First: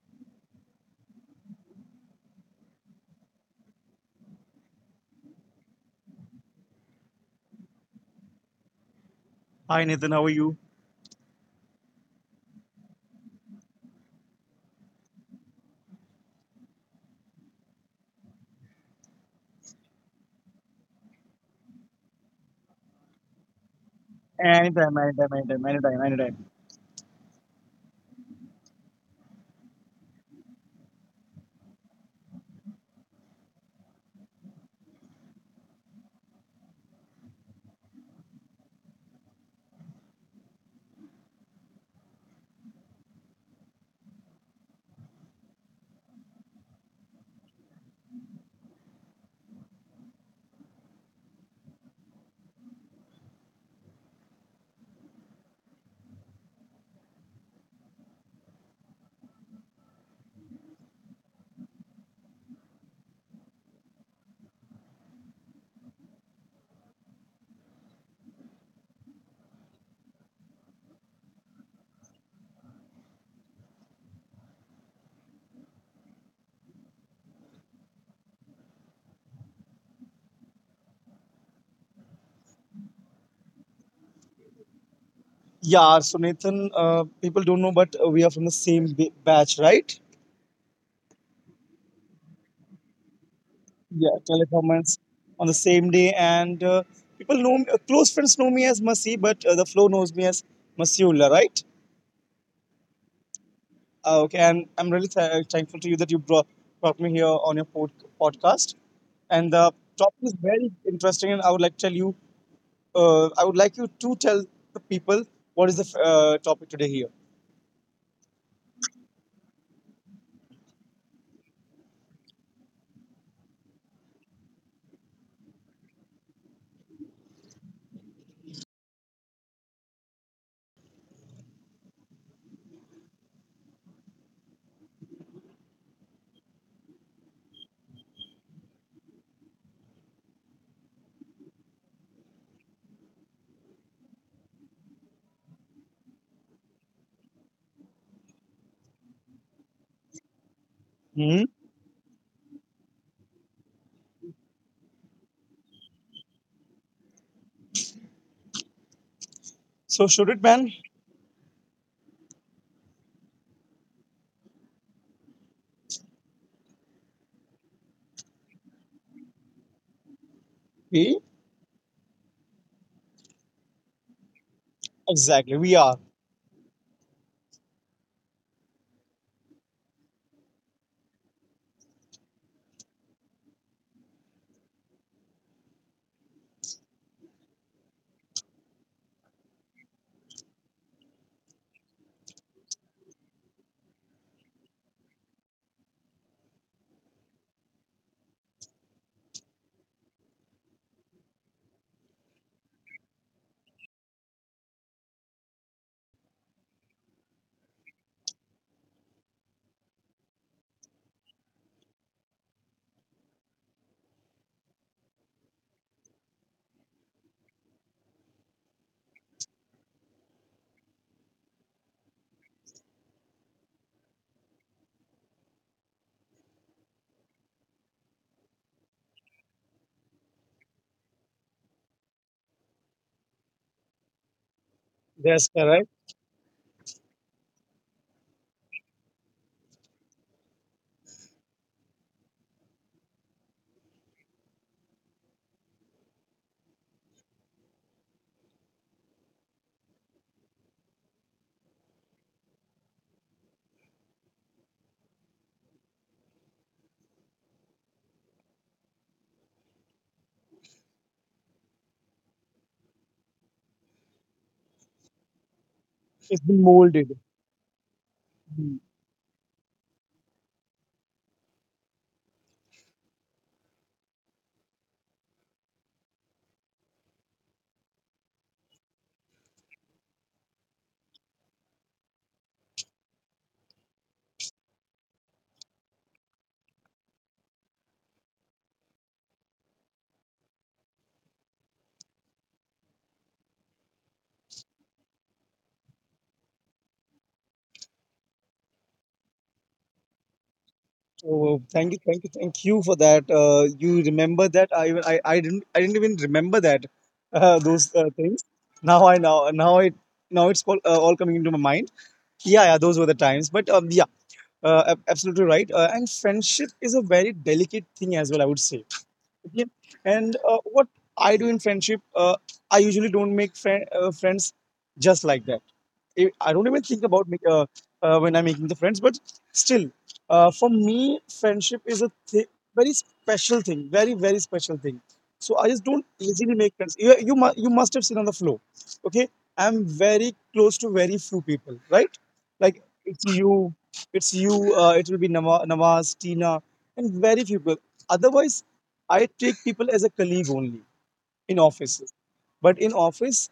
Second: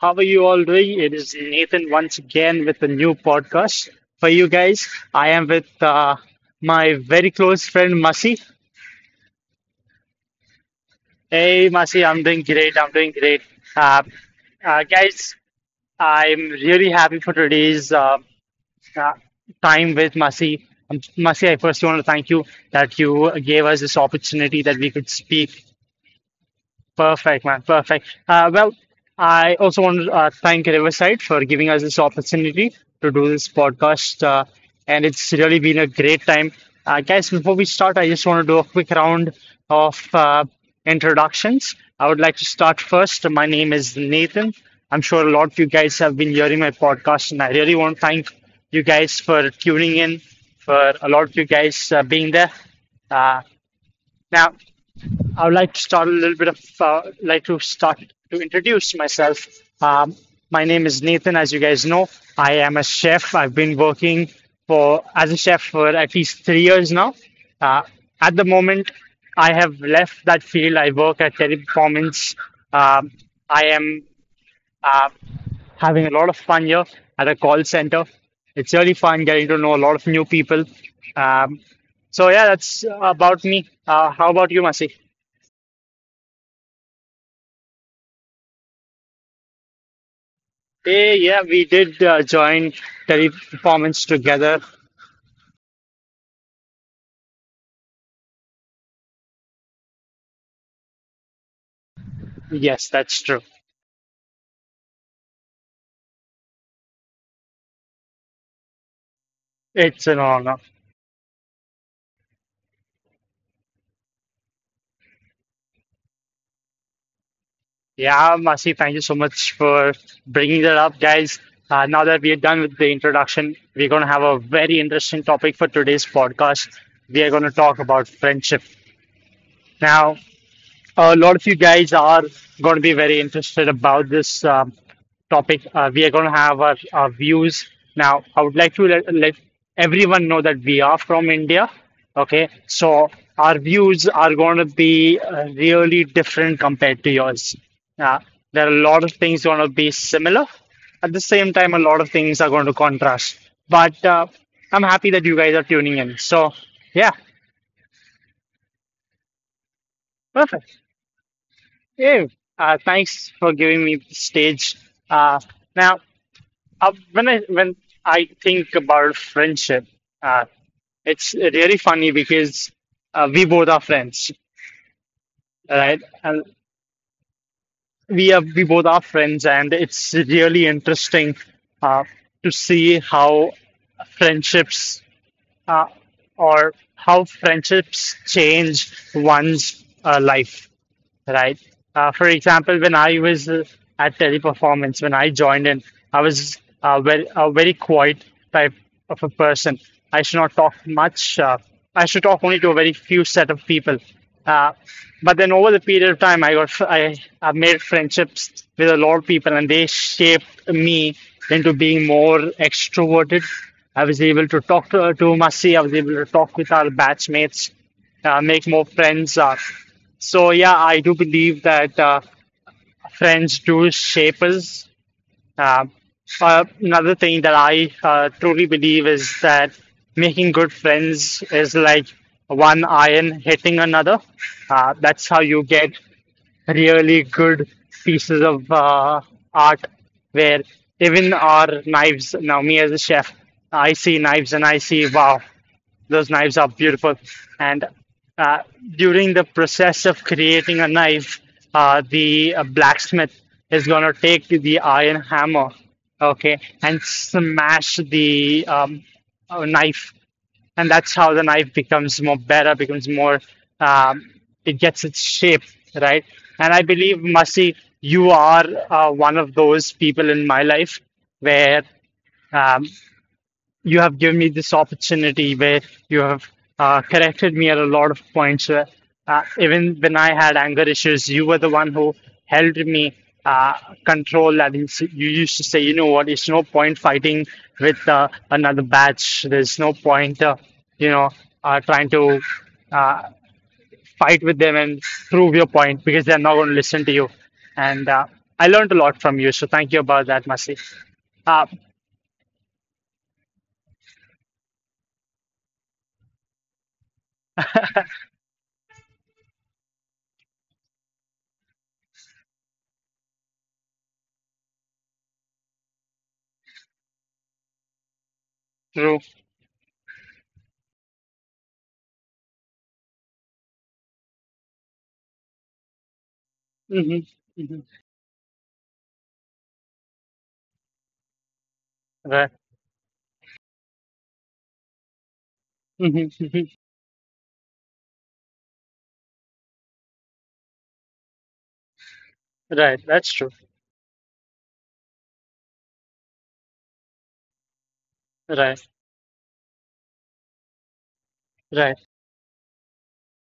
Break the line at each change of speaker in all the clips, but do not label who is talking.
How are you all doing? It is Nathan once again with a new podcast for you guys. I am with my very close friend Masi.
Hi Nathan, how are you?
Hey Masi, I'm doing great. I'm doing great. Uh, Guys, I'm really happy for today's uh, time with Masi. Masi, I first want to thank you that you gave us this opportunity that we
Anytime,
could
anytime,
speak.
anytime, anytime, anytime.
Perfect, man. Perfect. Well, I also want to thank Riverside for giving us this opportunity to do this podcast. And it's really been a great time. Guys, before we start, I just want to do a quick round of introductions. I would like to start first. My name is Nathan. I'm sure a lot of you guys have been hearing my podcast, and I really want to thank you guys for tuning in, for a lot of you guys being there. Uh, now, I would like to start a little bit of, like to start to introduce myself. Um, my name is Nathan, as you guys know. I am a chef. I've been working for as a chef for at least 3 years now. Uh, at the moment, I have left that field. I work at Teleperformance. Um, I am uh, having a lot of fun here at a call center. It's really fun getting to know a lot of new people. Um, so yeah, that's about me. How about you, Masi?
Yeah, so Nathan, people don't know, but we are from the same batch, right?
Eh, yeah, we did join Teleperformance
Yeah,
together.
teleperformance on the same day, and people know me, close friends know me as Masi, but the flow knows me as Masiullah, right?
Yes, that's true.
Okay, and I'm really thankful to you that you brought me here on your podcast, and the
It's an
topic is
honor.
very interesting, and I would like to tell you, I would like you to tell the people what is the topic today
Yeah, Masi, thank you so much for bringing that up, guys. Now that we are done with the introduction, we're going to have a very interesting topic for today's podcast. We are going to talk about friendship. Now, a lot of you guys are going to be very interested about this topic. We are going to have our views. Now, I would like to let everyone know that we are from India. Okay, so our views are going to be really different compared to yours. Uh, there are a lot of things going to be similar. At the
here.
same time, a lot of things are going to contrast. But I'm happy that you guys are tuning in. So, yeah,
So should it ban?
perfect. Yeah, thanks for giving me the stage. Uh, now, when I think about friendship, uh,
We
it's really funny because we both are friends,
Exactly we are.
right? And we both are friends, and it's really interesting uh, to see how friendships uh, change one's life. Right? For example, when I was at Teleperformance, when I joined in, I was a very quiet type of a person. I should not talk much. I should talk only to a very few set of people. Uh, but then over the period of time, I made friendships with a lot of people, and they shaped me into being more extroverted. I was able to talk to Masi. I was able to talk with our batchmates, make more friends. So yeah, I do believe that friends do shape us. Uh, Another thing that I truly believe is that making good friends is like one iron hitting another. That's how
That's
you
correct.
get really good pieces of art, where even our knives. Now, me as a chef, I see knives and I see wow. Those knives are beautiful. And uh, during the process of creating a knife, the blacksmith is going to take the iron hammer, okay, and smash the knife. And that's how the knife becomes more better, becomes more, um, it gets its shape, right?
It's been
And I
molded.
believe, Masi, you are
Hmm.
one of those people in my life where um, you have given me this opportunity where you have corrected me at a lot of points where even when I had anger issues, you were the one who held me uh, control. And you used to say, you know what, it's no point fighting with another batch. There's no point, you know, trying to uh, fight with them and prove your point because they're not going to listen to you. And I learned a lot from you. So thank you about that, Masi.
So
Uh,
thank you, thank you, thank you for that. You remember that? I even I didn't even remember that those things. Now I now now it now it's all coming into my mind. Yeah, yeah, those were the times. But yeah, absolutely right. And friendship is a very delicate thing as well, I would say.
true.
Yeah. And what I do in friendship, I usually don't make friends just like that. I don't even think
Hmm
about
hmm
when I'm making the friends, but still, for me, friendship is a
Right.
very special thing, very very special thing. So I just don't
Mhm,
easily
mhm.
make friends. You must have seen on the flow. Okay, I'm very close to very few people, right? Like
Right,
it's
that's true.
you, it's you. It will be Nama, Nawaz, Tina, and very few people. Otherwise,
Right,
I take people as a colleague only in
right.
offices. But in office,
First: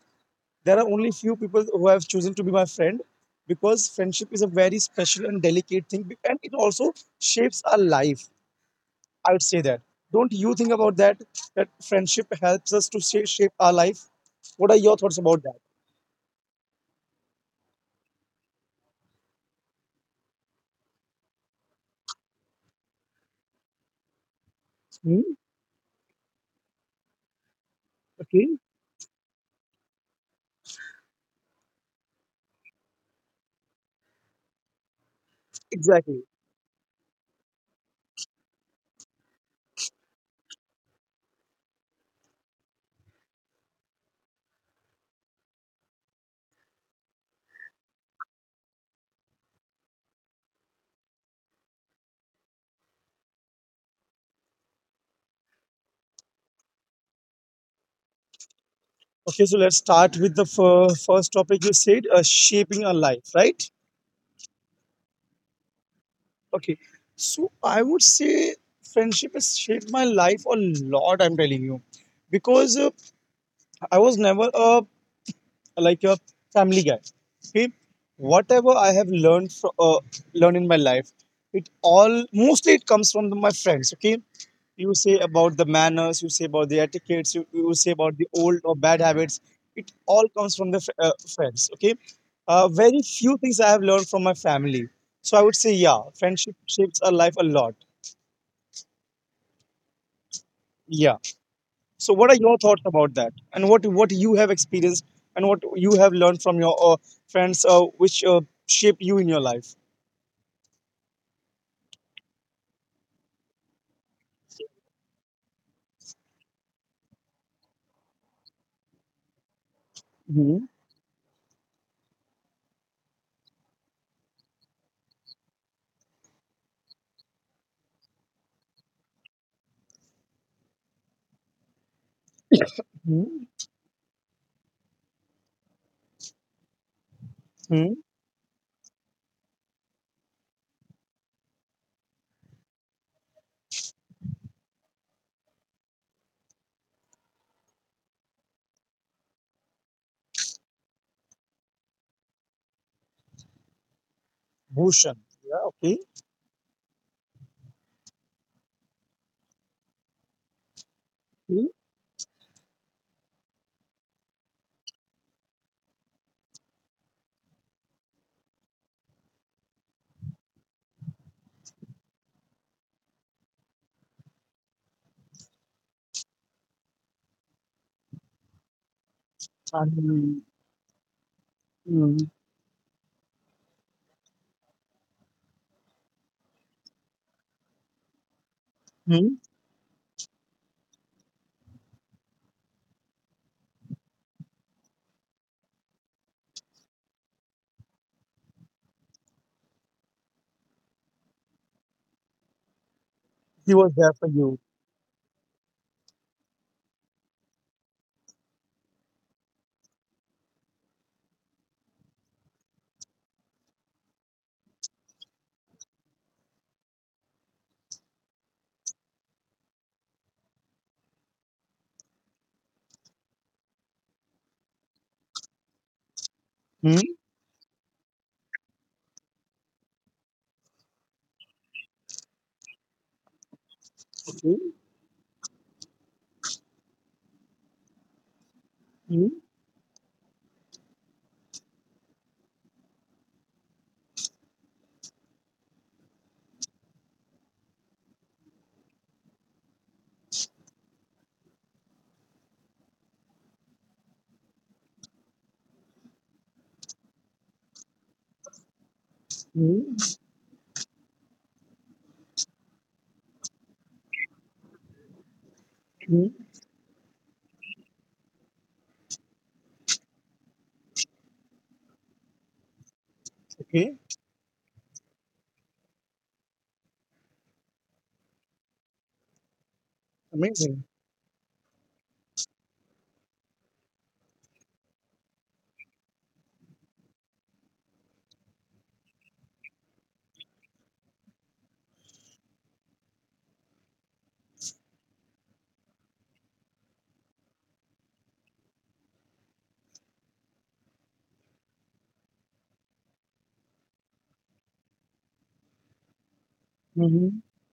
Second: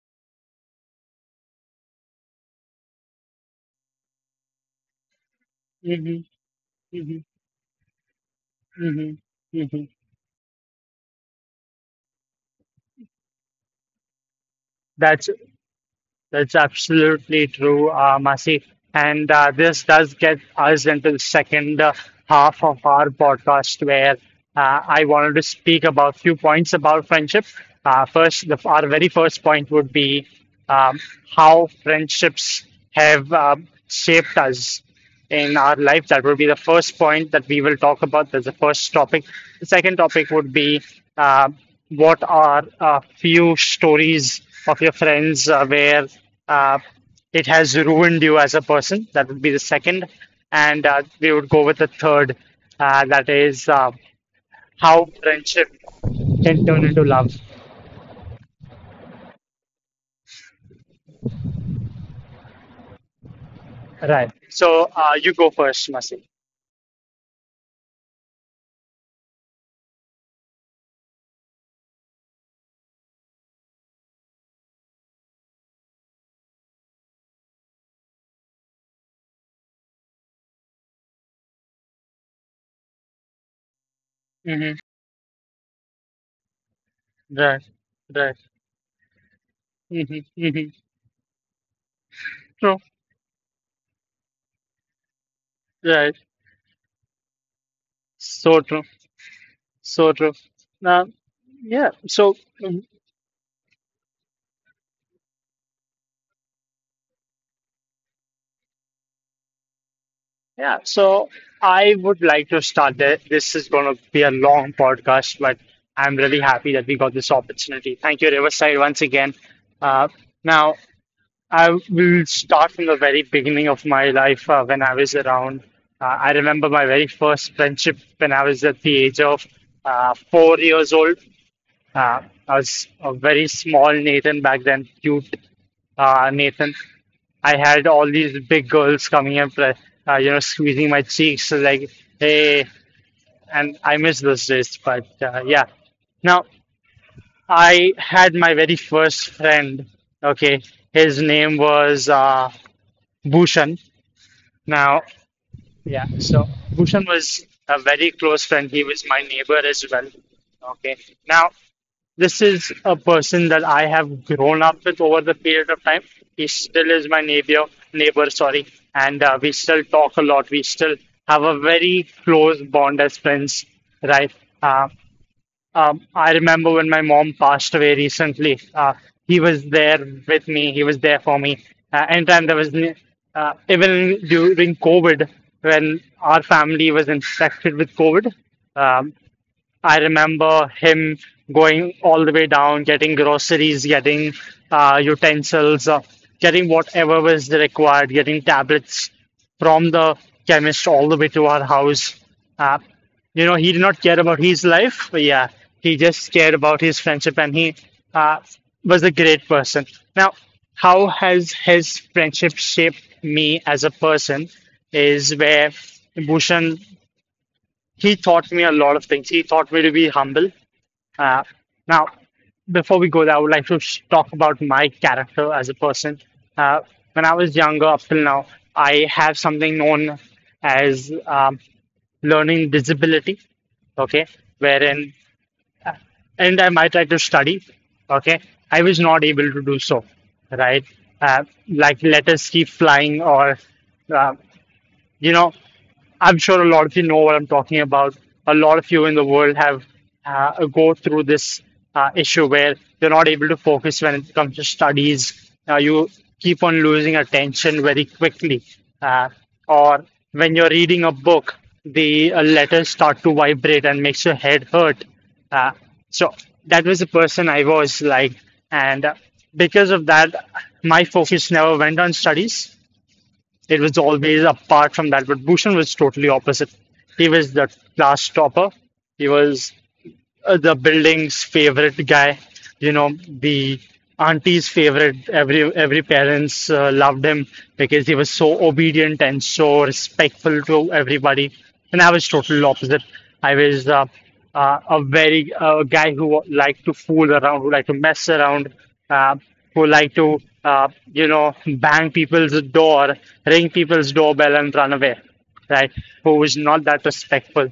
there are only few people who have chosen to be my friend because friendship is a very special and delicate thing
hmm
and it also
hmm
shapes our life,
hmm
I would say that.
hmm
Don't you think about that? That friendship helps us to shape our life? What are your thoughts
That's
about that?
that's absolutely true, Masi. And this does get us into the second half of our podcast, where I wanted
Hmm,
to speak about few points about friendship. First,
okay,
our very first point would be um, how friendships have shaped us in our life. That
exactly.
would be the first point that we will talk about. That's the first topic. The second topic would be uh, what are a few stories of your friends where uh, it has ruined you as a person. That would be the second. And we would go with the third, that is how friendship can turn into love.
Okay, so let's start with the first topic you said shaping our life, right?
Right. So you go first, Masi.
Okay. So I would say friendship has shaped my life a lot, I'm telling you. Because I was never a like a family guy, okay, whatever I have learned from learned in my life, it all mostly it comes from my friends, okay. You
Hmm
say about the manners, you say about the etiquettes, you
Right.
say about the old
Right.
or bad habits, it all
hmm
comes from the
hmm
friends, okay. Uh, very
True.
few things I have learned from my family, so I would say yeah,
Right.
friendship shapes our life a lot.
So true. So true.
Yeah.
Uh,
So, what
yeah.
are your
So
thoughts about
mm,
that, and what you have experienced, and what you have learned from your friends, which shaped you in your life?
yeah. So I would like to start there. This is going to be a long podcast, but I'm really happy that we got this opportunity. Thank you, Riverside, once again. Uh,
Hmm.
now I will start from the very beginning of my life when I was around. I remember my very first friendship when I was at the age of 4 years old. I was
Hmm.
a very small Nathan back then, cute Nathan. I
Hmm.
had all these big girls coming and you know squeezing my cheeks so like hey, and I miss those days. But yeah, now I had my very first friend. Okay, his name was Bhushan.
Bhushan.
Now
Yeah. Okay.
yeah, so Bhushan was a very close friend. He was my neighbor as well. Okay.
Hmm.
Now, this is a person that I have grown up with over the period of time. He still is my neighbor, neighbor, sorry, and we still talk a lot. We still have a very close bond as friends, right? Uh, I remember when my mom passed away recently. He was there
And,
with me. He was there for me.
hmm.
Anytime there was, even during COVID, when our family was infected with COVID, um,
Hmm.
I remember him going all the way down, getting groceries, getting utensils, getting whatever was required, getting tablets from the chemist all the way to our house. Uh, you know,
He
he did
was
not
there
care
for
about
you.
his life. But yeah, he just cared about his friendship, and he uh, was a great person. Now, how has his friendship shaped me as a person is where Bhushan he taught me a lot of things. He taught me to be humble. Uh, now, before we go there, I would like to talk about my character as a person. Uh,
Hmm.
when I was younger, up till now, I have something known as learning disability. Okay,
Okay.
wherein and I might try to study. Okay, I was not
Hmm.
able to do so. Right, like letters keep flying, or uh, you know. I'm sure a lot of you know what I'm talking about. A lot of you in the world have go through this issue where you're not able to focus when it comes to studies. You keep on losing attention very quickly, uh,
Hmm.
or when you're reading a book, the letters start to vibrate and makes your head hurt. Uh,
Hmm.
so that was the person I was like, and because of that, my focus never went on studies. It
Okay.
was always apart from that, but Bhushan was totally opposite. He was the class topper. He was the
Amazing.
building's favorite guy, you know, the auntie's favorite. Every parents loved him because he was so obedient and so respectful to everybody. And I was total opposite. I was a very guy who liked to fool around, who liked to mess around, uh, who liked to you know bang people's door, ring people's doorbell, and run away. Right? Who was not that
Hmm.
respectful.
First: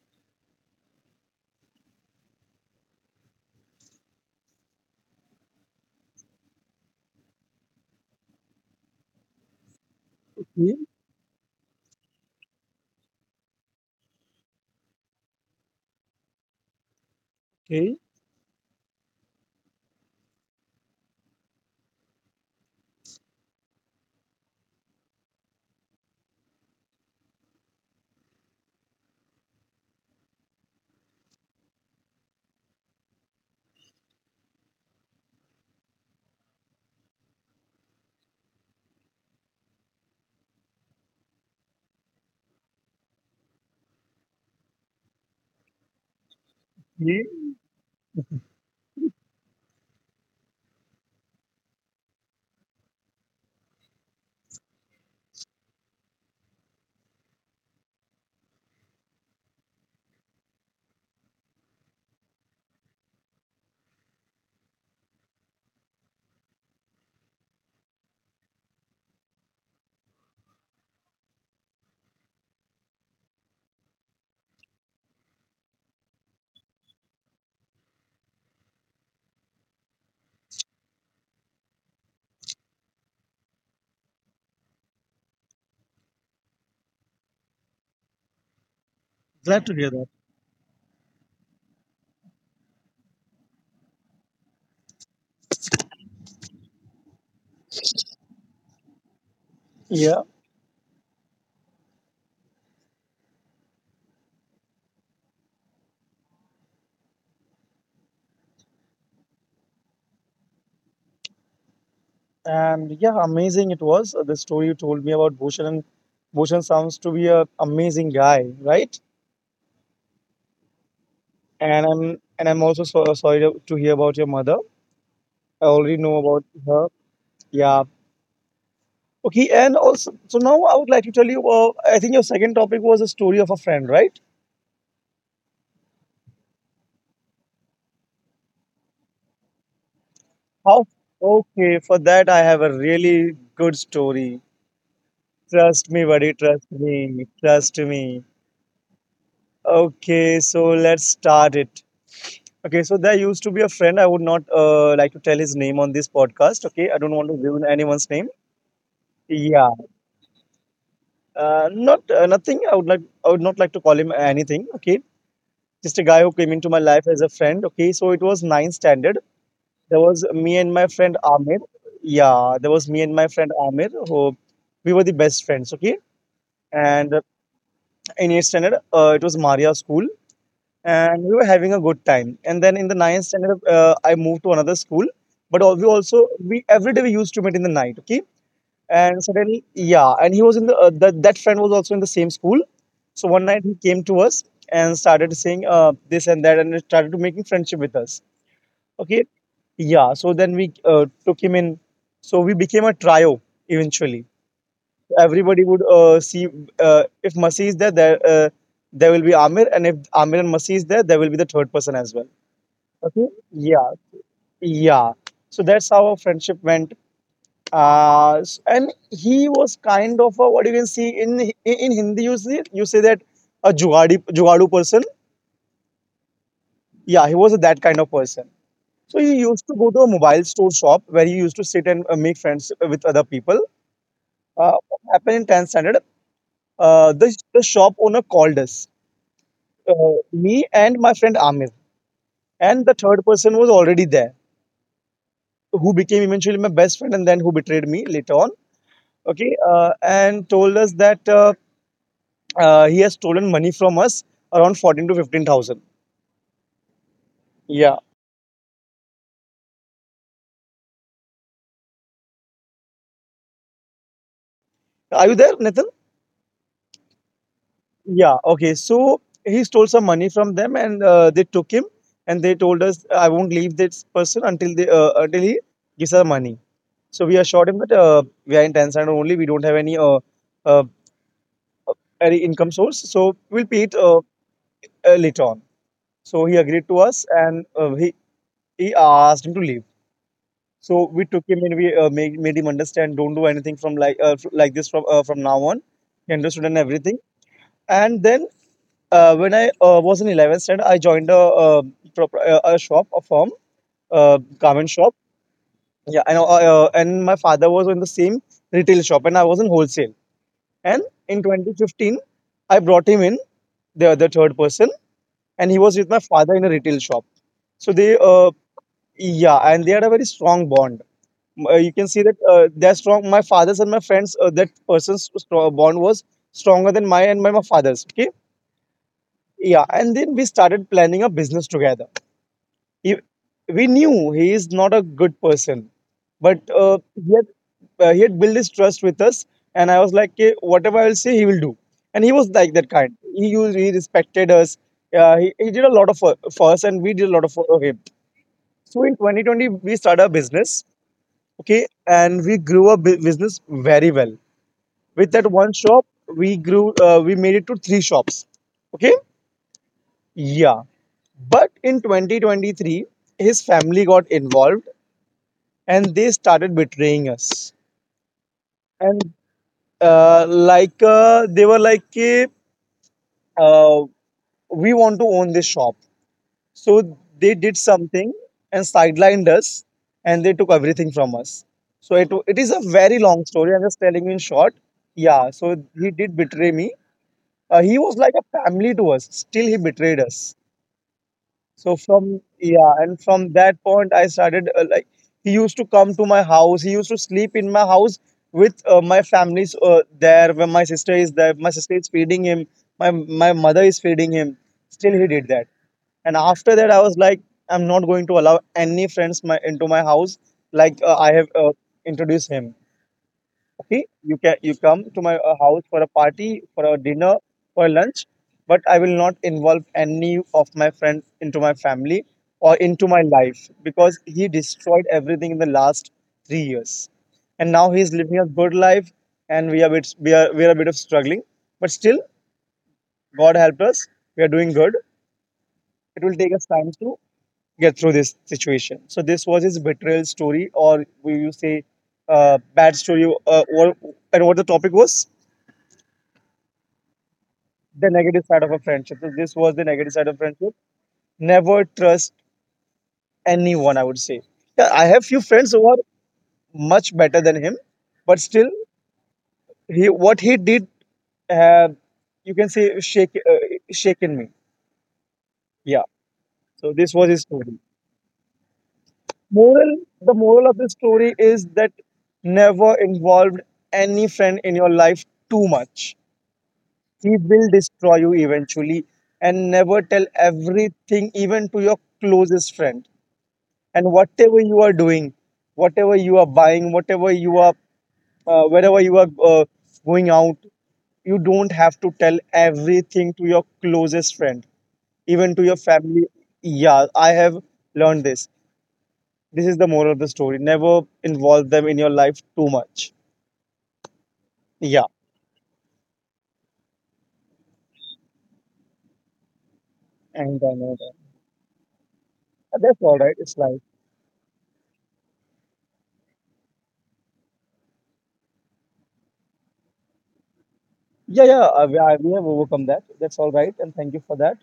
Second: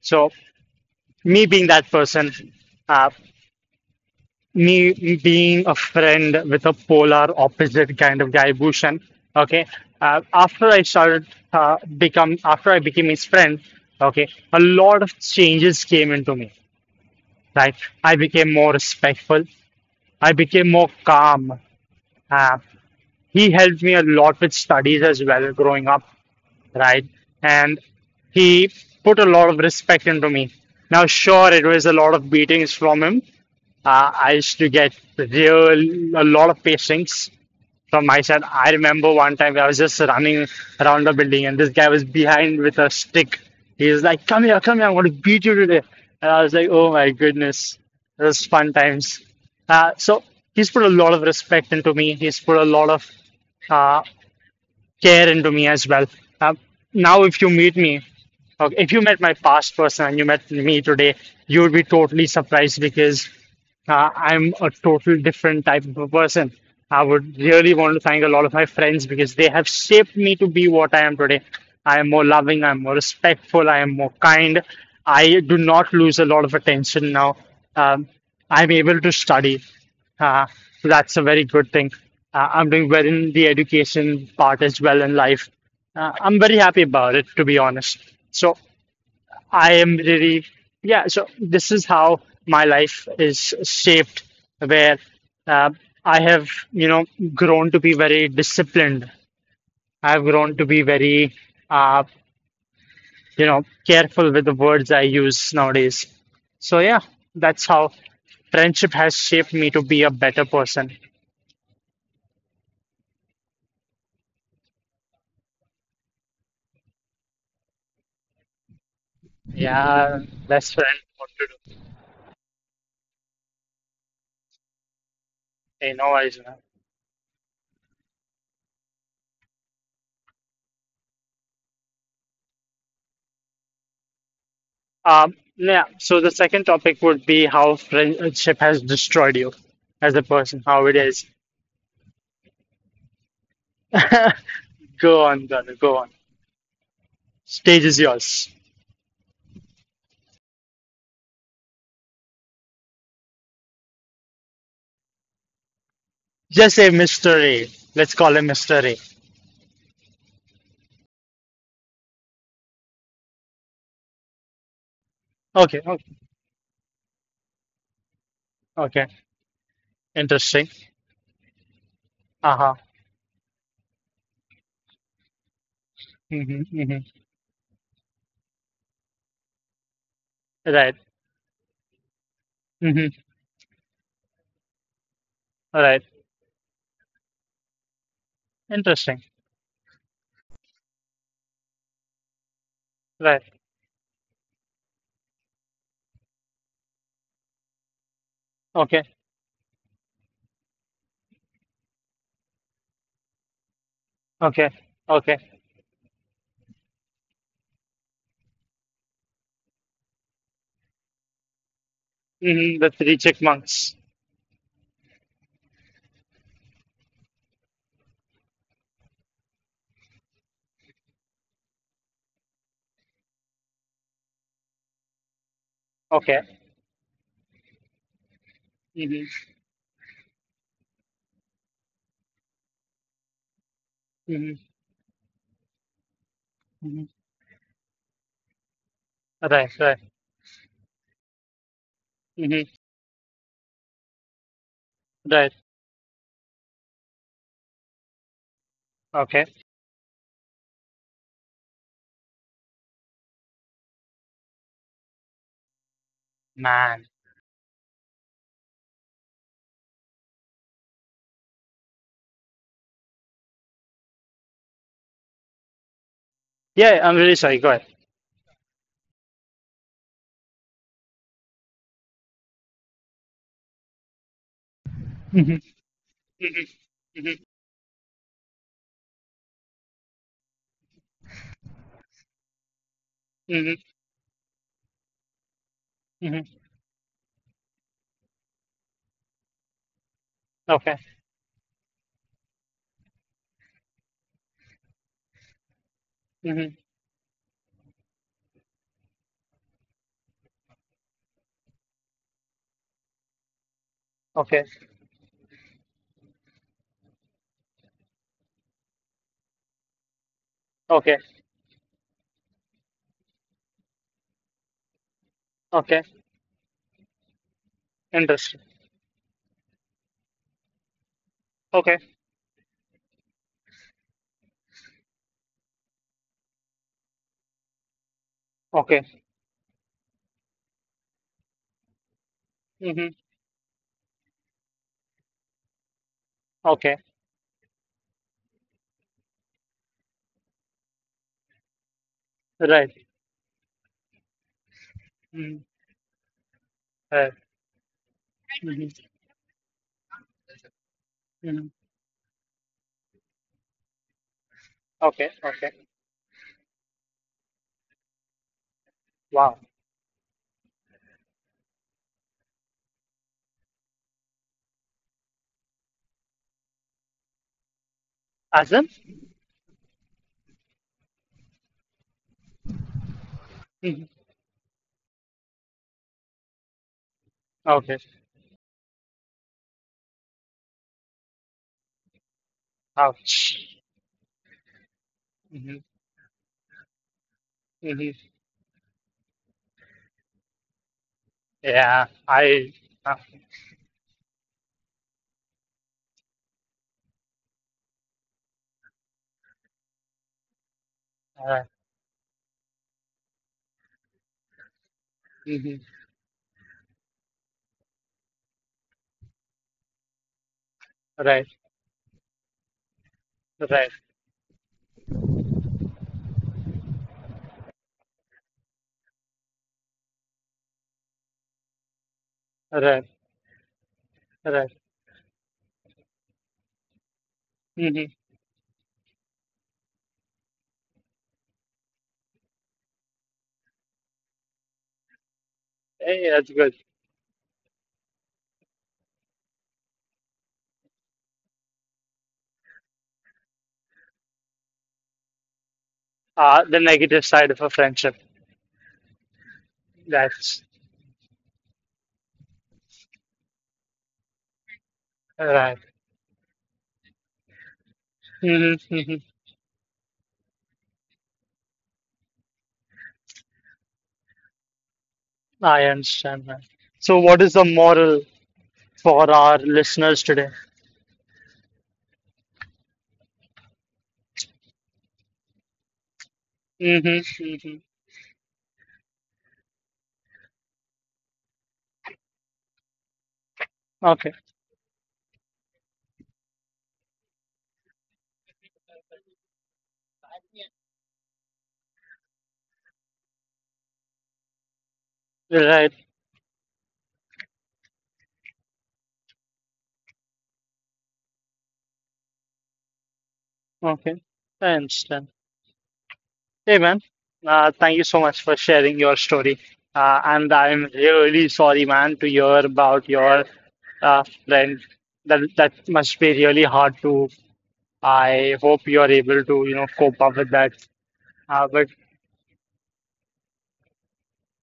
So me being that person, uh, me being a friend with a polar opposite kind of guy, Bhushan. Okay, uh, after I
Hmm.
started after I became his friend, okay, a lot of changes came into me. Right,
Okay.
I became more respectful. I became more calm. Uh, he helped me a lot with studies as well growing up. Right, and he put a lot of respect into me. Now, sure, it was a lot of beatings from him. I used to get real a lot of patience from my side. I remember one time I was just running around the building and this guy was behind with a stick. He was like, "Come here, come here! I'm going to beat you today." And I was like, "Oh my
Yeah.
goodness, it was fun times." So he's put a lot of respect into me. He's put a lot of uh, care into me as well. Uh, now, if you meet me, okay, if you met my past person and you met me today, you would be totally surprised because I'm a total different type of a person. I would really want to thank a lot of my friends because they have shaped me to be what I am today. I am more loving, I'm more respectful, I am more kind. I do not lose a lot of attention now. Um, I'm able to study. Uh, that's a very good thing. I'm doing well in the education part as well in life. I'm very happy about it, to be honest. So
Glad
I
to hear
am
that.
really, yeah, so this is how my life is shaped, where uh, I have, grown to be very disciplined. I've
Yeah.
grown to be very, uh, careful with the words I use nowadays. So yeah, that's how friendship has shaped me to be a better person.
And yeah, amazing it was. The story you told me about Bhushan. And Bhushan sounds to be a amazing guy, right?
Yeah, best friend, what to do?
And I'm also so sorry to hear about your mother. I
Hey,
already
no
know
worries,
about
man.
her. Yeah. Okay. And also, so now I would like to tell you. I think your second topic was a story of a friend, right?
Yeah, so the second topic would be how friendship has destroyed you as a person,
How?
how it is.
Okay. For that, I have a really good
Go
story.
on,
Trust me,
Donna,
buddy.
go on.
Trust me. Trust me.
Stage is yours.
Okay. So let's start it. Okay. So there used to be a friend. I would not like to tell his name on this podcast. Okay. I don't want to ruin
Just
anyone's
say
name.
mystery. Let's call
Yeah.
him mystery.
Not nothing. I would not like to call him anything. Okay, just a guy who came into my
Okay,
life as a
okay,
friend. Okay, so it was ninth standard. There was
okay.
me and my friend Amir.
Interesting.
Yeah, there was me and my friend
Uh-huh.
Amir who we were the best friends. Okay, and
Hmm, hmm.
in eighth standard, it was Maria school, and we were having a
Right.
good time. And then in the ninth standard,
Hmm.
I moved to another school. But we also we every day
Right.
we used to meet in the night. Okay, and suddenly, yeah,
Interesting.
and he was in the that friend was also in the same school. So one night he came to us
Right.
and started saying this and that, and started to making friendship with us. Okay,
Okay,
yeah. So then we took him in. So we became a trio eventually.
okay,
Everybody would
okay.
see if Masi is there, there there will be Amir, and if Amir and Masi is there, there will be the third person as well. Okay,
Hmm. The three
yeah,
check marks.
yeah. So that's how our friendship went and he was kind of a, what you can see in Hindi you see you say that, a jugadi jugadu person.
Okay.
Yeah, he was that kind of person. So he used to go to
Hmm.
a mobile store shop where he used to sit and make friends with other people. Uh, what
Hmm.
happened in 10th standard, uh, the, the
Hmm.
shop owner called us,
Right, right.
me and my friend Amir, and the
Mm-hmm.
third person was already there,
Right.
who became eventually my best friend and then who betrayed me later on, okay,
Okay.
and told us that he has stolen money from us around 14 to 15,000.
Man.
Yeah. Are you there, Nathan?
Yeah, I'm really sorry. Go ahead.
Yeah. Okay. So he stole some money from them and they took him and they told us, I won't leave this person until he
Mhm,
gives us money.
mhm,
So we
mhm,
assured him that we are in Tanzania only. We don't have uh, any income source. So we'll pay
mhm,
it later on. So he
mhm.
agreed to us and he asked him to leave. So
Okay.
we took him and we made him understand don't do anything from like like this from now on. He understood and
Mhm.
everything. And then when I was in 11th standard, I joined a shop, a firm,
Okay.
garment shop. Yeah, and my father was in the same retail shop, and I was in wholesale. And
Okay.
in 2015, I brought him in, the other third person, and he was with
Okay.
my father in a retail shop. So
Interesting.
yeah, and they had a very strong bond. You can
Okay.
see that they're strong. My father's and my friends, that person's strong bond was stronger than my and my father's. Okay.
Okay.
Yeah. And then we started planning a business together. he,
Hmm.
we knew he is not a good person, but
Okay.
he had he had built his trust with us, and I was like, "Okay, whatever I will say he will do." And he was like that kind,
Right.
he used, he respected us. Uh, he
Mhm.
did a lot of for us and we did a
Right.
lot of for him. So in
Hmm.
2020 we started a business,
Hmm.
okay, and we grew business very well. With
Okay.
that one
Okay.
shop, we grew, we made it to three shops, okay,
Wow.
yeah. But in 2023, his family got involved and they started betraying us,
Awesome.
and like they were like, "Ki, uh,
Hmm.
we want to own this shop." So they did
Okay.
something and sidelined us, and they took everything from us. So it is a very long
Ouch.
story, I'm just telling you in short. Yeah, so
Hmm.
he did betray me. Uh, he was like
Hmm.
a family to us, still he betrayed us. So
Yeah.
from
I.
yeah,
Uh,
and from that point, I started, like, he used to come to my house. He used to sleep in my house with my family's there. When my sister is there,
uh,
my sister is feeding him. My mother is feeding him. Still, he did that.
hmm
And after that, I was like, I'm not going to allow any friends my into my house. Like I have
Right.
introduced him,
Right.
okay. You can you come to my house for a party, for a dinner, for a lunch, but I will not involve any of my friends into my family or
Right.
into my life because he
Right.
destroyed everything in the last 3 years, and now he's
Hmm.
living a good life, and we are a bit of struggling, but still, god help us, we are doing good. It
Hey,
will
that's
take us
good.
time to get through this situation. So this was his betrayal story, or will you say, bad story? And what the topic was?
The negative side of a
The
friendship.
negative side of a friendship. So this was the negative side of
That's
friendship. Never trust anyone, I would say. Yeah, I have few friends
right.
who are much better than him, but still,
Mm-hmm, mm-hmm.
he what he did, uh, you can say, shaken me.
I
Yeah.
understand that.
So this
So,
was
what
his
is the
story.
moral for our listeners
The
today?
moral of this story is that never involved any friend in your life too much.
Mm-hmm.
He will
Mm-hmm.
destroy you eventually, and never tell everything, even to your closest friend. And
Okay.
whatever you are doing, whatever you are buying, whatever you are, wherever you are going out, you don't have to tell everything to your closest friend, even to your
Right.
family. Yeah, I have learned this. This is the moral of the story. Never involve them in your life too much.
Okay. I
Yeah.
understand. Hey, man. Thank you so much for sharing your story. And
And I
I'm
know that.
really sorry, man, to hear
But that's
about
all right,
your
it's life.
friend. That that must be really hard to. I hope you are able to, you know, cope up with that.
Yeah, yeah.
But
We have overcome that. That's all right. And thank you for that.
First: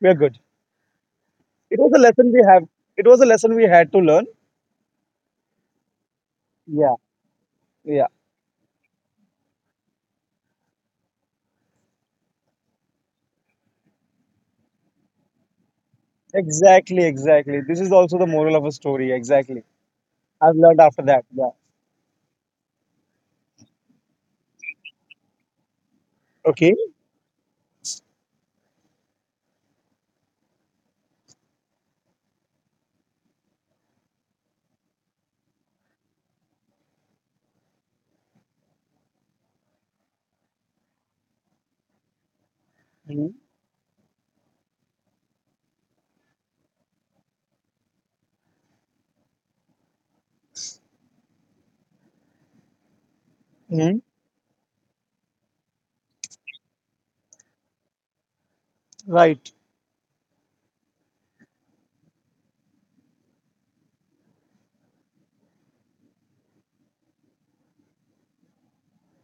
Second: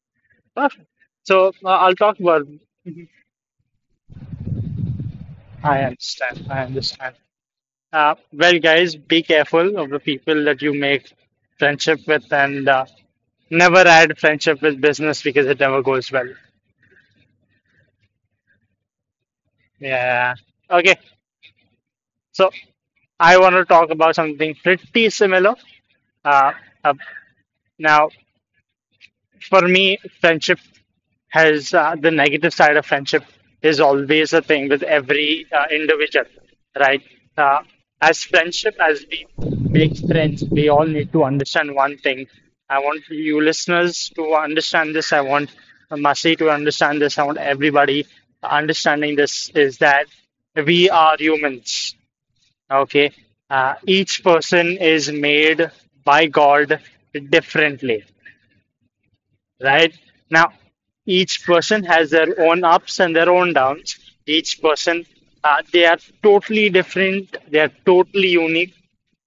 We are good.
uh, so
It was
I'll
a
talk
lesson we
about.
have. It
Mhm.
was a lesson we had to learn.
I understand. I
Yeah.
understand.
Yeah.
Well, guys, be careful of the people that you make friendship with and never add friendship with business because it never goes well.
Exactly. Exactly. This is also the moral of a story. Exactly.
Yeah.
I've learned
Okay.
after that. Yeah.
So I want to talk about something pretty similar. Uh,
Okay.
uh, now, for me, friendship has the negative side of friendship is always a thing with every individual, right? Uh, as friendship, as we make friends, we all need to understand one thing. I want
Mm-hmm.
you listeners to understand this. I want Masi to understand this. I want everybody understanding this is that we are humans. Okay.
Hmm.
Each person is made by God differently,
Right.
right? Now, each person has their own ups and their own downs. Each person, they are totally different. They are totally unique.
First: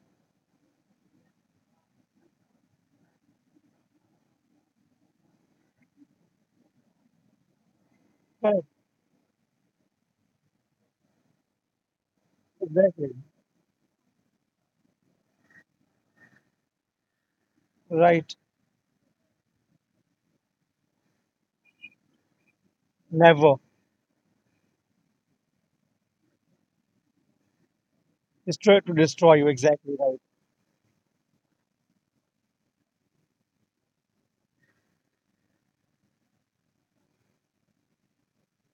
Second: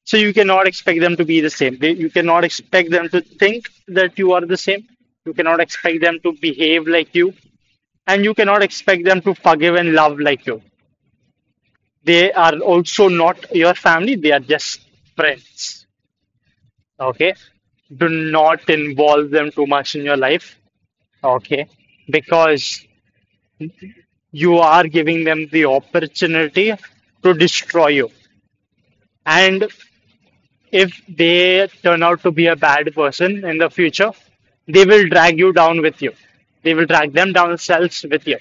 So you cannot expect them to be the same. They, you cannot expect them to think that you are the same. You cannot expect them to behave like you. And you cannot
Right.
expect them to forgive and love like you. They are also
Exactly.
not your family. They are just friends. Okay? Do
Right.
not involve them too much in your life, okay, because
Never.
you are giving them the opportunity to destroy you.
It's try to destroy you.
And
Exactly right.
if they turn out to be a bad person in the future, they will drag you down with you. They will drag them down cells with you,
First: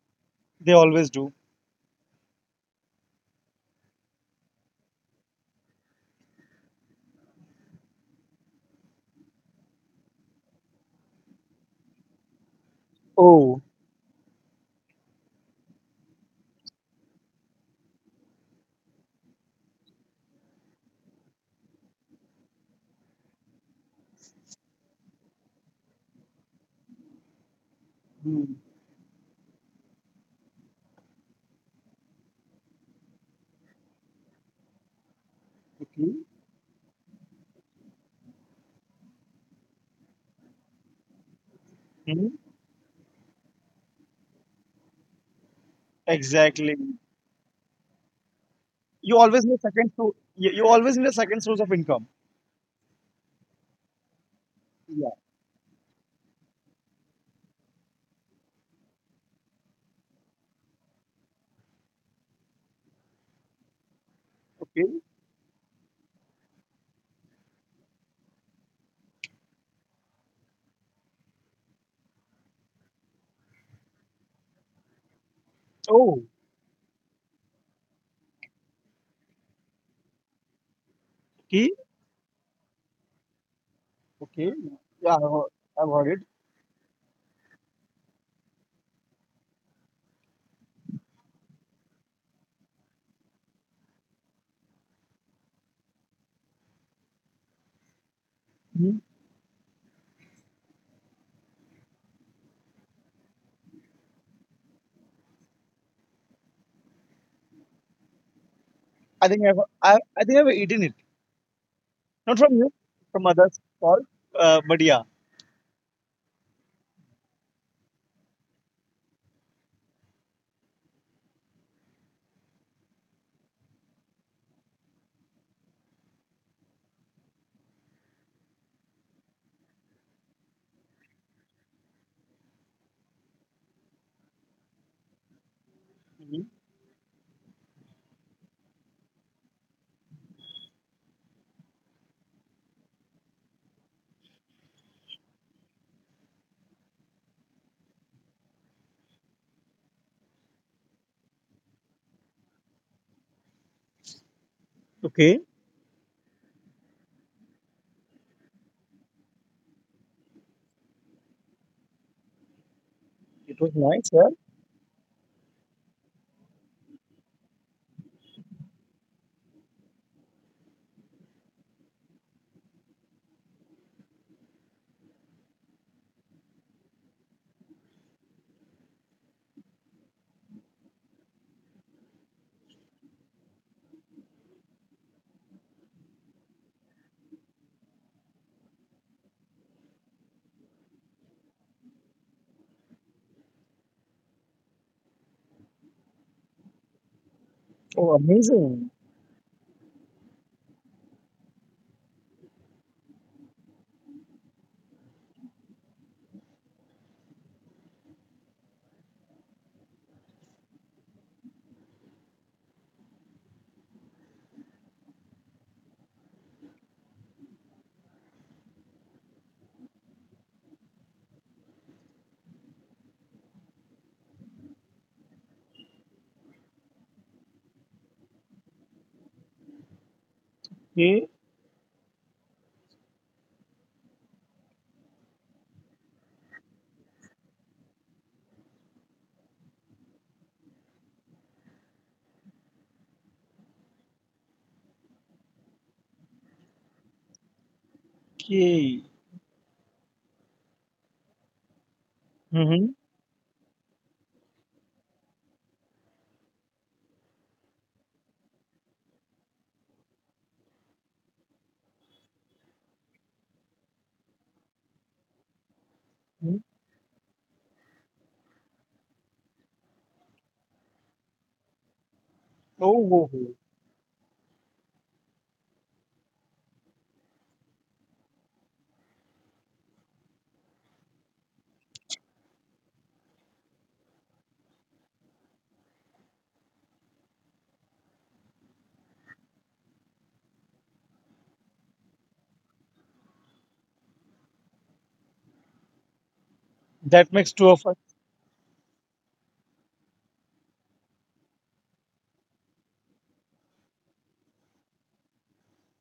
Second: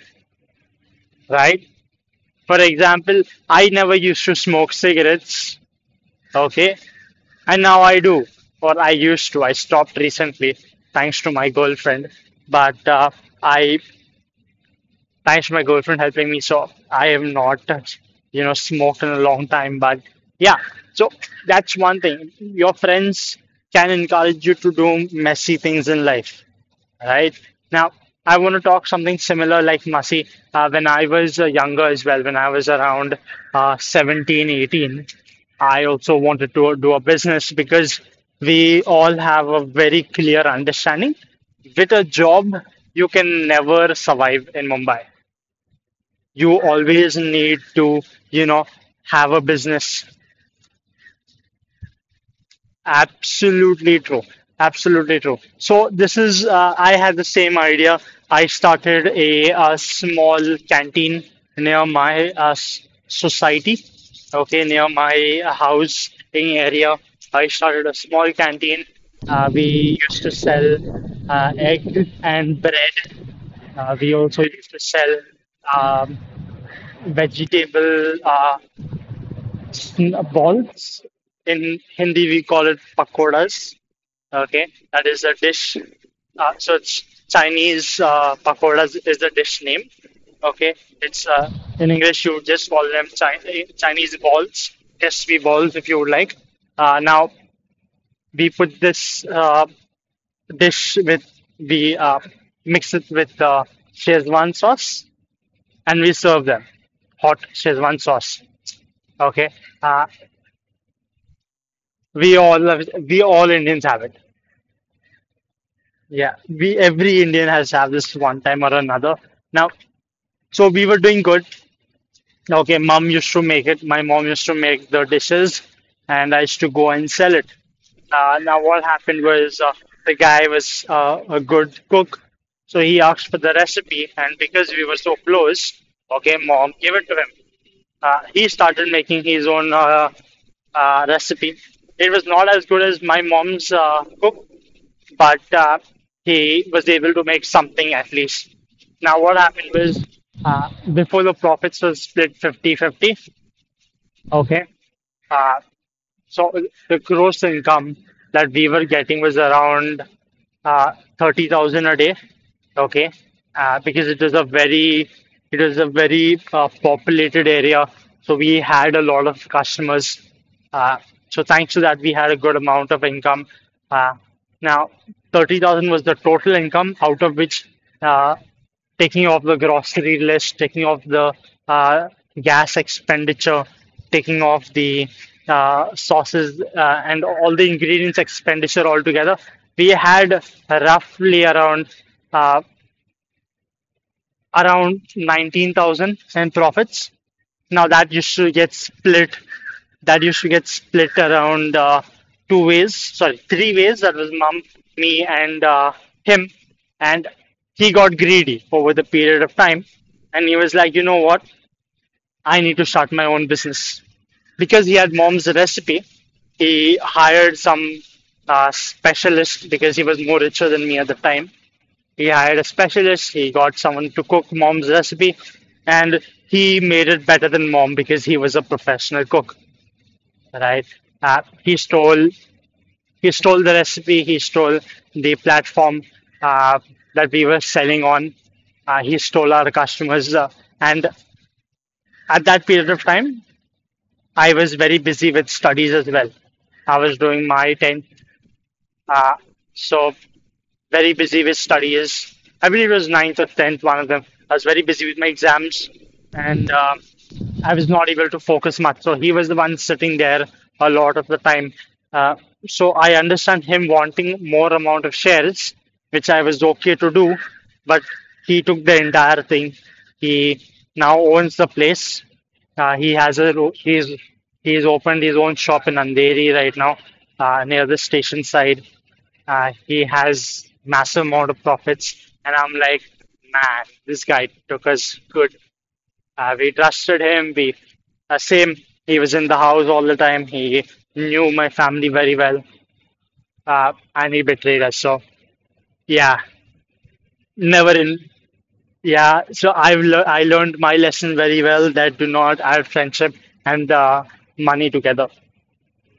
They always do.
right? For example, I never used to smoke cigarettes, okay? And now I do, or I used to. I stopped recently thanks to my girlfriend, but
Oh.
I thanks to my girlfriend helping me. So I have not, you know, smoked in a long time. But yeah, so that's one thing. Your friends can encourage you to do messy things in life, right? Now, I want to talk something similar like messy. When I was younger as well, when I was around 17, 18, I
Okay.
also wanted to do a business because we all have a very clear understanding. With a
Mhm.
job, you can never survive in Mumbai. You
Exactly.
always need to, you know, have a business.
You, you always need a second source of income.
Absolutely true.
Yeah.
Absolutely true. So this is, I had the same idea. I started a, uh, small canteen near my society, okay, near
Okay.
my house in area. I started a small canteen. We used to sell egg and bread. We also used to sell um,
Oh.
vegetable. Sn- balls. In
Okay.
Hindi, we call it pakoras. Okay,
Okay.
that is a
Yeah,
dish.
I've heard it.
So it's Chinese pakoras is the dish name. Okay, it's in English you just call them Chi- Chinese balls, S V balls if you would like. Now we put
Mhm.
this dish with the mix it with Szechuan sauce and we serve them hot Szechuan sauce. Okay, uh,
I think I've eaten it.
we
Not
all
from you,
have, we
from
all
others.
Indians have
All.
it.
But yeah.
Yeah, we every Indian has have this one time or another. Now, so we were doing good. Okay, mom used to make it. My mom used to make the dishes, and I used to go and sell it. Now, what happened was the guy was a good cook, so he asked for the recipe, and because we were so close, okay,
Mhm.
mom gave it to him. He started making his own recipe. It was not as good as my mom's cook, but he was able to make something at least. Now, what happened was before the profits was split 50-50, okay, uh,
Okay.
so uh, the gross income that we were getting was around uh, 30,000 a day. Okay. Uh,
It was
because it was
nice,
a
yeah.
very, it was a very populated area. So we had a lot of customers. Uh, so thanks to that, we had a good amount of income. Uh, now, 30,000 was the total income, out of which uh, taking off the grocery list, taking off the uh, gas expenditure, taking off the sauces and all the ingredients expenditure altogether, we had roughly uh, around 19,000 in profits. Now that
Oh,
used to get
amazing.
split, that used to get split around two ways, sorry, three ways. That was mom, me, and him. And he got greedy over the period of time, and he was like, you know what? I need to start my own business because he had mom's recipe. He hired some specialist because he was more richer than me at the time. He hired a specialist, he got someone to cook mom's recipe, and he made it better than mom because he was a professional cook, right? Uh,
Okay.
he stole he stole the recipe, he stole the platform uh, that we were selling on. He stole our customers, and at that period of time, I was very busy with studies as well. I was doing my 10.
Okay.
Uh, so very busy with studies. I believe it
Mm-hmm.
was ninth or tenth, one of them. I was very busy with my exams, and I was not able to focus much. So he was the one sitting there a lot of the time. Uh, so I understand him wanting more amount of shares, which I was okay to do, but he took the entire thing. He now owns the place. He
Oh,
has a
oh,
ro-
oh.
he's opened his own shop in Andheri right now, near the station side. He has massive amount of profits, and I'm like, man, this guy took us good. We trusted him. We same. He was in the house all the time. He knew my family very well, and he betrayed us. So yeah,
That makes two
never
of us.
in. Yeah, so I've lear I learned my lesson very well that do not add friendship and money together.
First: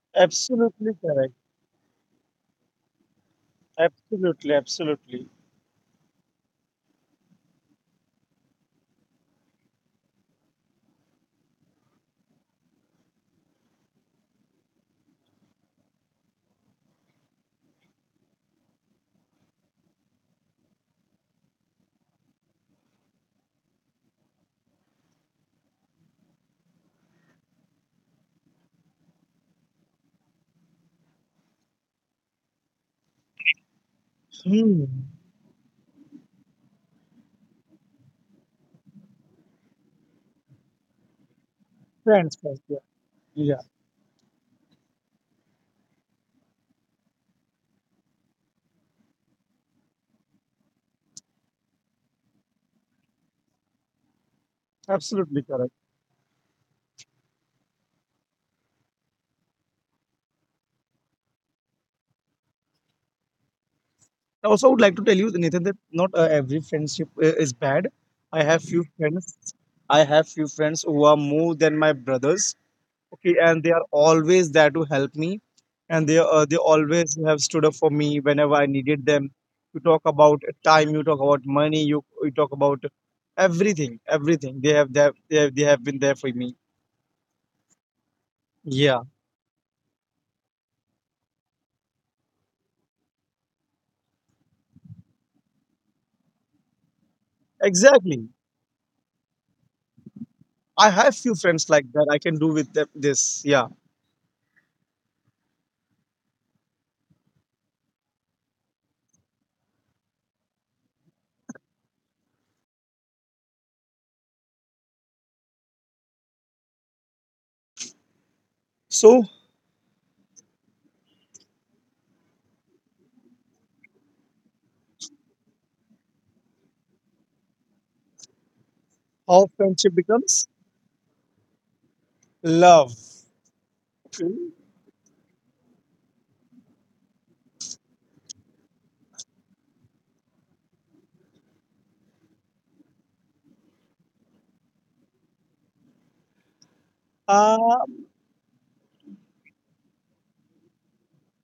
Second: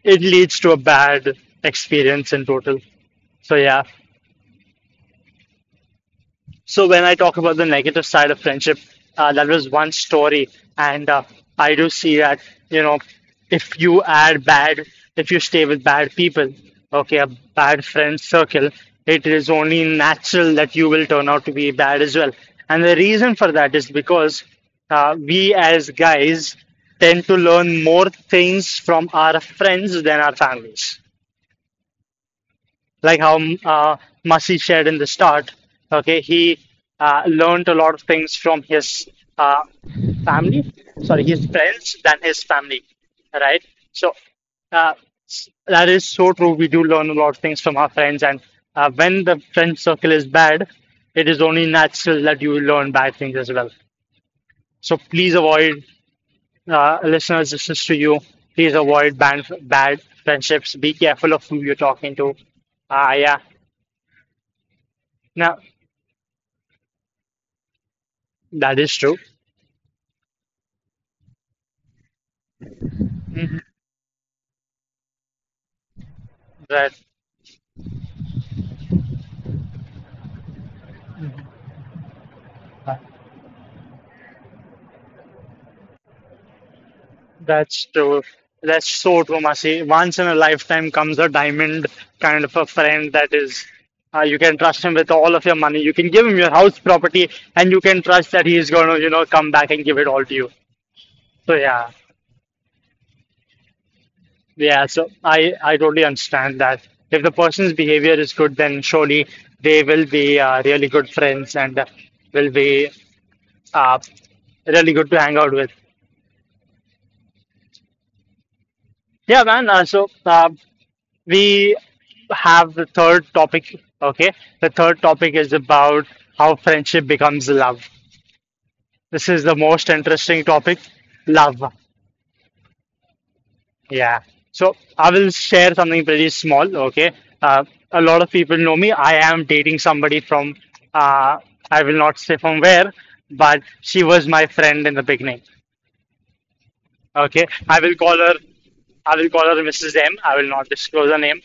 It leads to a
Absolutely correct.
bad experience in total. So yeah.
Absolutely, absolutely.
So when I talk about the negative side of friendship, that was one story, and I do see that, you know, if you add bad, if you stay with bad people, okay, a bad friend circle, it is only natural that you will turn out to be bad as well. And the reason for that is because we as guys tend to learn more things from our friends than our families, like how uh, Masi shared
Hmm.
in the start, okay, he learned a lot of things from his uh, family, friends than
Friends
his
first,
family,
yeah.
right? So uh, that is so true. We do learn a lot of things from our friends, and when the friend circle is bad, it is only natural that you learn bad things as well. So please
Absolutely correct.
avoid, listeners, this is to you. Please avoid bad, bad friendships. Be careful of who you're talking to. Ah, yeah.
I also would like to tell you,
Now,
Nathan, that not every friendship is bad. I have
that is
few
true.
friends. I have few friends who are more than my brothers.
Mhm.
Okay, and they are always there to help me, and they
That
always have stood up for me whenever I needed them. You talk about time, you talk about money, you talk about everything, everything. They have, they have been there for me.
that's true. That's
Yeah,
so true, Masi. Once in a lifetime comes a diamond kind of a friend that is you can trust him with all of your money. You can give him your house property and you can trust
exactly.
that he is going to, you know, come back and give it all to you.
I have few
So
friends
yeah.
like that. I can do with them this. Yeah.
Yeah, so I totally understand that. If the person's behavior is good, then surely they will be really good friends and will be uh, really good to hang out with.
So
Yeah, man. We have the third topic. Okay, the third topic is about how friendship becomes love. This is the
how
most
friendship
interesting
becomes
topic, love.
love.
Yeah.
True.
So I will share something pretty small. Okay. Uh, a lot of people know me. I am dating somebody from. Uh, I will not say from where, but she was my friend in the beginning. Okay, I will
Um,
call her. I will call her Mrs. M. I will not disclose her name.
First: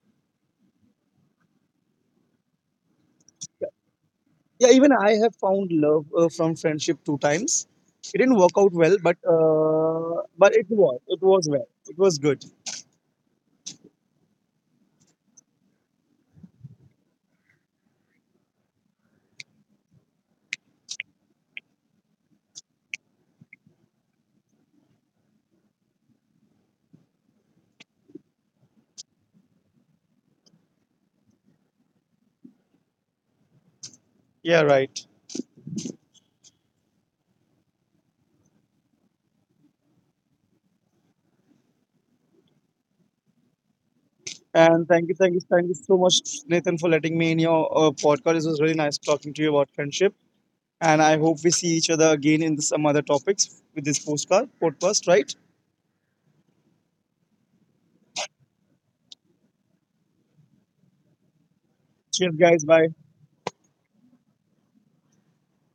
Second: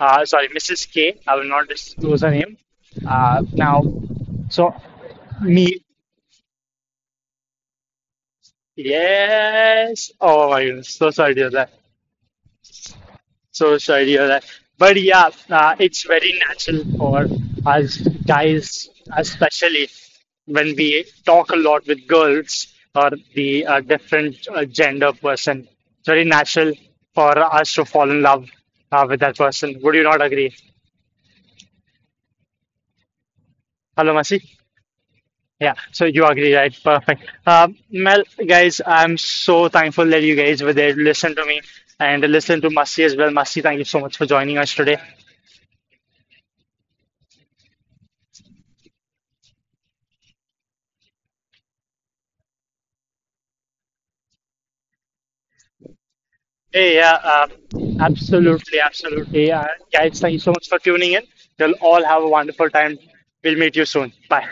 Sorry, Mrs. K. I will not disclose her name. Uh, now,
yeah,
so
even I have
me.
found love from friendship 2 times. It didn't work out well,
Yes. Oh
but
my goodness. So
it
sorry,
was
dear.
well. It was good.
So sorry about that. But yeah, it's very natural for us guys, especially when we talk a lot with girls or the different gender person. It's very natural for us to fall in love with that person. Would you not agree?
Yeah, right.
Hello, Masi? Yeah, so you agree, right? Perfect. Mel, guys, I'm so thankful that you guys were there to listen to me and listen to Masi as well. Masi,
And
thank
thank
you
you,
so
thank you,
much for
thank you
joining
so
us
much,
today.
Nathan, for letting me in your podcast. It was really nice talking to you about friendship, and I hope we see each other again in some other topics with this postcard podcast, right?
Hey, yeah, absolutely, absolutely. Guys, thank you so much for
Cheers,
tuning in.
guys. Bye.
You'll all have a wonderful time. We'll meet you soon. Bye.